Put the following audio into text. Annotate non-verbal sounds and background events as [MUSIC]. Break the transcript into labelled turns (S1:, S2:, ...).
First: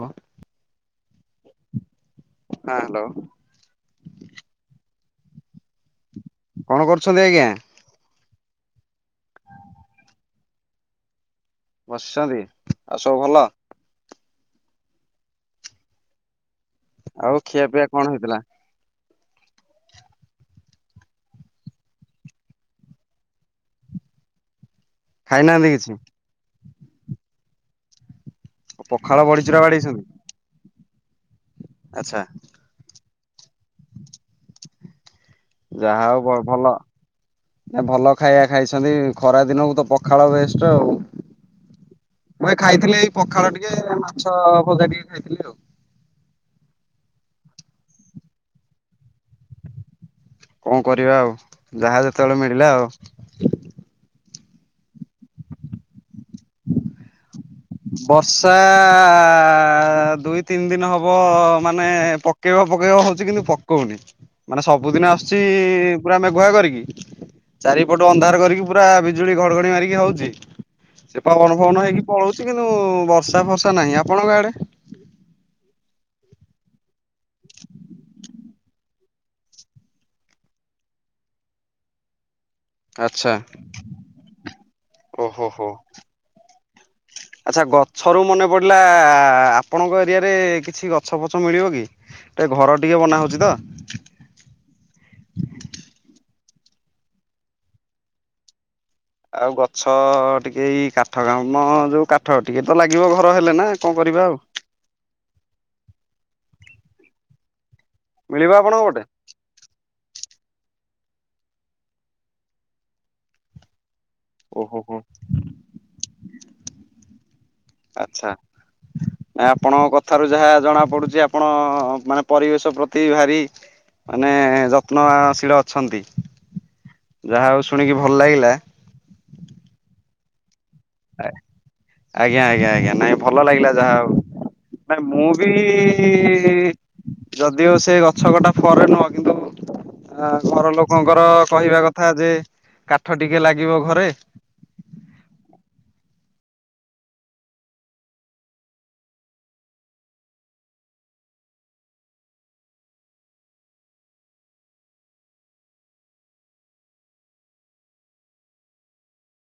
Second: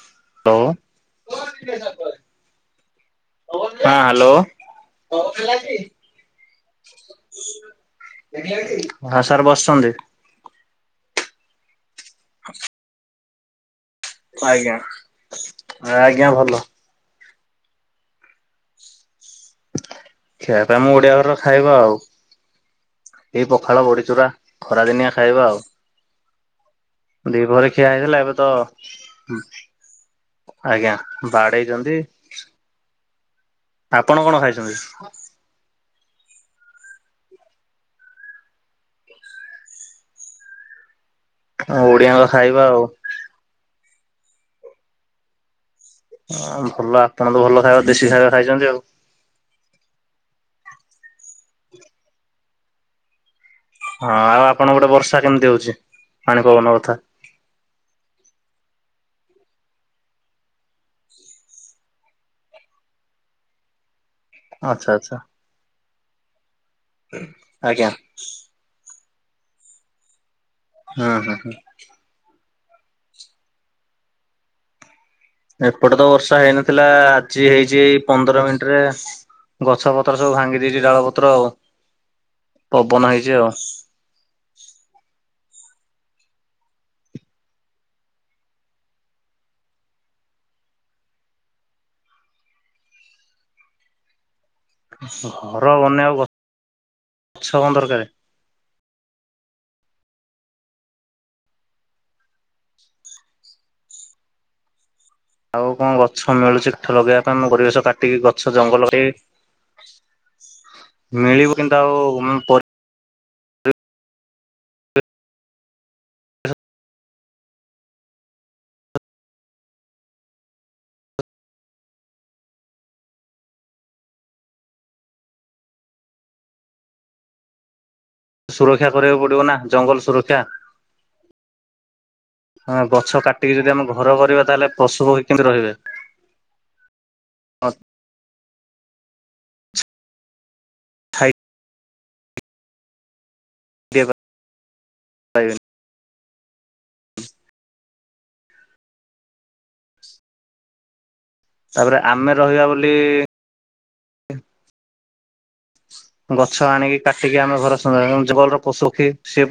S1: ହଁ ହ୍ୟାଲୋ
S2: [UNINTELLIGIBLE] ହଁ ହାଲୋ।
S1: କଣ କରୁଛନ୍ତି ଆଜ୍ଞା?
S2: ହଁ ସାର୍ ବସିଚନ୍ତି।
S1: ବସିଚନ୍ତି- ଆଉ ସବୁ ଭଲ?
S2: ଆଜ୍ଞା -ଆଜ୍ଞା ଭଲ।
S1: ଆଉ ଖିଆ ପିଆ କଣ ହେଇଥିଲା?
S2: ଖିଆପିଆ ଆମ ଓଡିଆ ଘରର ଖାଇବା ଆଉ। ଏଇ ପଖାଳ ବଡ଼ିଚୁରା ଖରାଦିନିଆ।
S1: ଖାଇନାହାନ୍ତି କିଛି?
S2: ଦି ପହରେ ଖିଆ ହେଇଗଲା ଏବେ ତ
S1: ପଖାଳ ବଡିଚୁରା ବାଡେଇଚନ୍ତି?
S2: ଆଜ୍ଞା ବାଡେଇଚନ୍ତି ଆପଣ କଣ ଖାଇଚନ୍ତି?
S1: ଯାହା ହଉ ଭ-ଭଲ। ଭ-ଭଲ ଖାଇବା ଖାଇଚନ୍ତି ଖରା ଦିନକୁ ତ ପଖାଳ ବେଷ୍ଟ ଆଉ।
S2: ଓଡିଆଙ୍କ
S1: ମୁଁ ଏ
S2: ଖାଇବା ଆଉ
S1: ଖାଇଥିଲି ଏଇ ପଖାଳ ଟିକେ ମାଛ ଭଜା ଟିକେ ଖାଇଥିଲି ଆଉ।
S2: ଭଲ ଆପଣ ତ ଭଲ ଖାଇବା ଦେଶୀ ଖାଇବା ଖାଇଚନ୍ତି ଆଉ।
S1: କଣ କରିବା ଆଉ ଯାହା ଯେତେବେଳେ ମିଳିଲା ଆଉ।
S2: ହଁ ଆଉ ଆପଣଙ୍କ ପଟେ ବର୍ଷା କେମିତି ହଉଚି- ପାଣି ପବନ କଥା?
S1: ବର୍ଷା-ଆ- ଦୁଇ ତିନି ଦିନ ହବ ମାନେ ପ ପକେଇବ ପକେଇବ ହଉଚି କିନ୍ତୁ ପକଉନି। ମାନେ
S2: ଆଚ୍ଛା
S1: ସବୁଦିନ
S2: ଆଚ୍ଛା
S1: ଆସୁଚି ପୁରା ମେଘୁଆ କରିକି
S2: ଆଜ୍ଞା
S1: ଚାରିପଟୁ ଅନ୍ଧାର କରିକି ପୁରା ବିଜୁଳି ଘଡଘଡି ମାରିକି ହଉଚି
S2: ହୁଁ
S1: ସେ
S2: ହୁଁ
S1: ପବନ
S2: ହୁଁ।
S1: ଫବନ ହେଇକି ପଳଉଚି। କିନ୍ତୁ ବର୍ଷା ଫର୍ଷା ନାହିଁ। ଆପଣଙ୍କ ଆଡେ?
S2: ଏପଟେ ତ ବର୍ଷା ହେଇନଥିଲା ଆଜି ହେଇଚି ଏଇ ପନ୍ଦର ମିନିଟ୍ ରେ ଗଛ ପତ୍ର ସବୁ ଭାଙ୍ଗି ଦେଇଚି ଡାଳପତ୍ର ଆଉ। ପବନ
S1: ଆଚ୍ଛା
S2: ହେଇଛି ଆଉ
S1: -ଓ -ହୋ- ହୋ। ଆଚ୍ଛା ଗଛରୁ ମନେ ପଡ଼ିଲା ଆପଣଙ୍କ ଏରିଆରେ କିଛି ଗଛ ଫଛ ମିଳିବ କି? ଏ ଘର ଟିକେ ବନା ହଉଚି ତ।
S2: ଘର ବନେଇବାକୁ ଗ-ଛ କଣ ଦରକାରେ?
S1: ଆଉ ଗଛ ଟିକେ ଏଇ କାଠ କାମ ଯଉ କାଠ ଟିକେ ତ ଲାଗିବ ଘର ହେଲେ ନା କଣ କରିବା ଆଉ।
S2: ଆଉ କଣ ଗଛ ମିଳୁଚି କାଠ ଲଗେଇବା ପାଇଁ ମୁଁ ପରିବେଶ କାଟିକି
S1: ମିଳିବ
S2: ଗଛ
S1: ଆପଣଙ୍କ
S2: ଜଙ୍ଗଲ
S1: ପଟେ?
S2: କରି ମିଳିବ ନି ତ ଆଉ ଉଁ ପ
S1: ଓହୋ ହୋ ହୋ [INAUDIBLE] ଆଛା। ଆପଣଙ୍କ କଥାରୁ ଯାହା ଜଣା ପଡୁଛି ଆପଣ ମାନେ ପରିବେଶ ପ୍ରତି ଭାରି ମାନେ ଯତ୍ନ ଶିଳ ଅଛନ୍ତି ଯାହା ହଉ ଶୁଣିକି ଭଲ ଲାଗିଲା।
S2: ରକ୍ଷା କରିବାକୁ ପଡିବ ନା ଜଙ୍ଗଲ ସୁରକ୍ଷା।
S1: ଆରେ ଆଜ୍ଞା ଆଜ୍ଞା ଆଜ୍ଞା
S2: ଗଛ
S1: ନାଇଁ ଭଲ
S2: କାଟିକି ଯଦି
S1: ଲାଗିଲା
S2: ଆମେ
S1: ଯାହା
S2: ଘର କରିବା
S1: ହଉ
S2: ତାହେଲେ ପଶୁ
S1: ନାଇଁ
S2: ପକ୍ଷୀ
S1: ମୁଁ
S2: କେମିତି
S1: ବି
S2: ରହିବେ
S1: କିଇ ଯଦି ଓ ସେ ଗଛ କଟା ଫର ରେ ନୁହଁ କିନ୍ତୁ ଆ ଘର ଲୋକ ଲୋକଙ୍କର
S2: ଛାଇ
S1: କହିବା କଥା ଯେ କାଠ ଟିକେ ଲାଗିବ ଘରେ।
S2: ପାଇବେ ତାପରେ ଆମେ ରହିବା ବୋଲି ଗଛ ଆଣିକି କାଟିକି ଆମେ ଘର ସଜାଉ ଜଙ୍ଗଲର ପଶୁ କି ସେ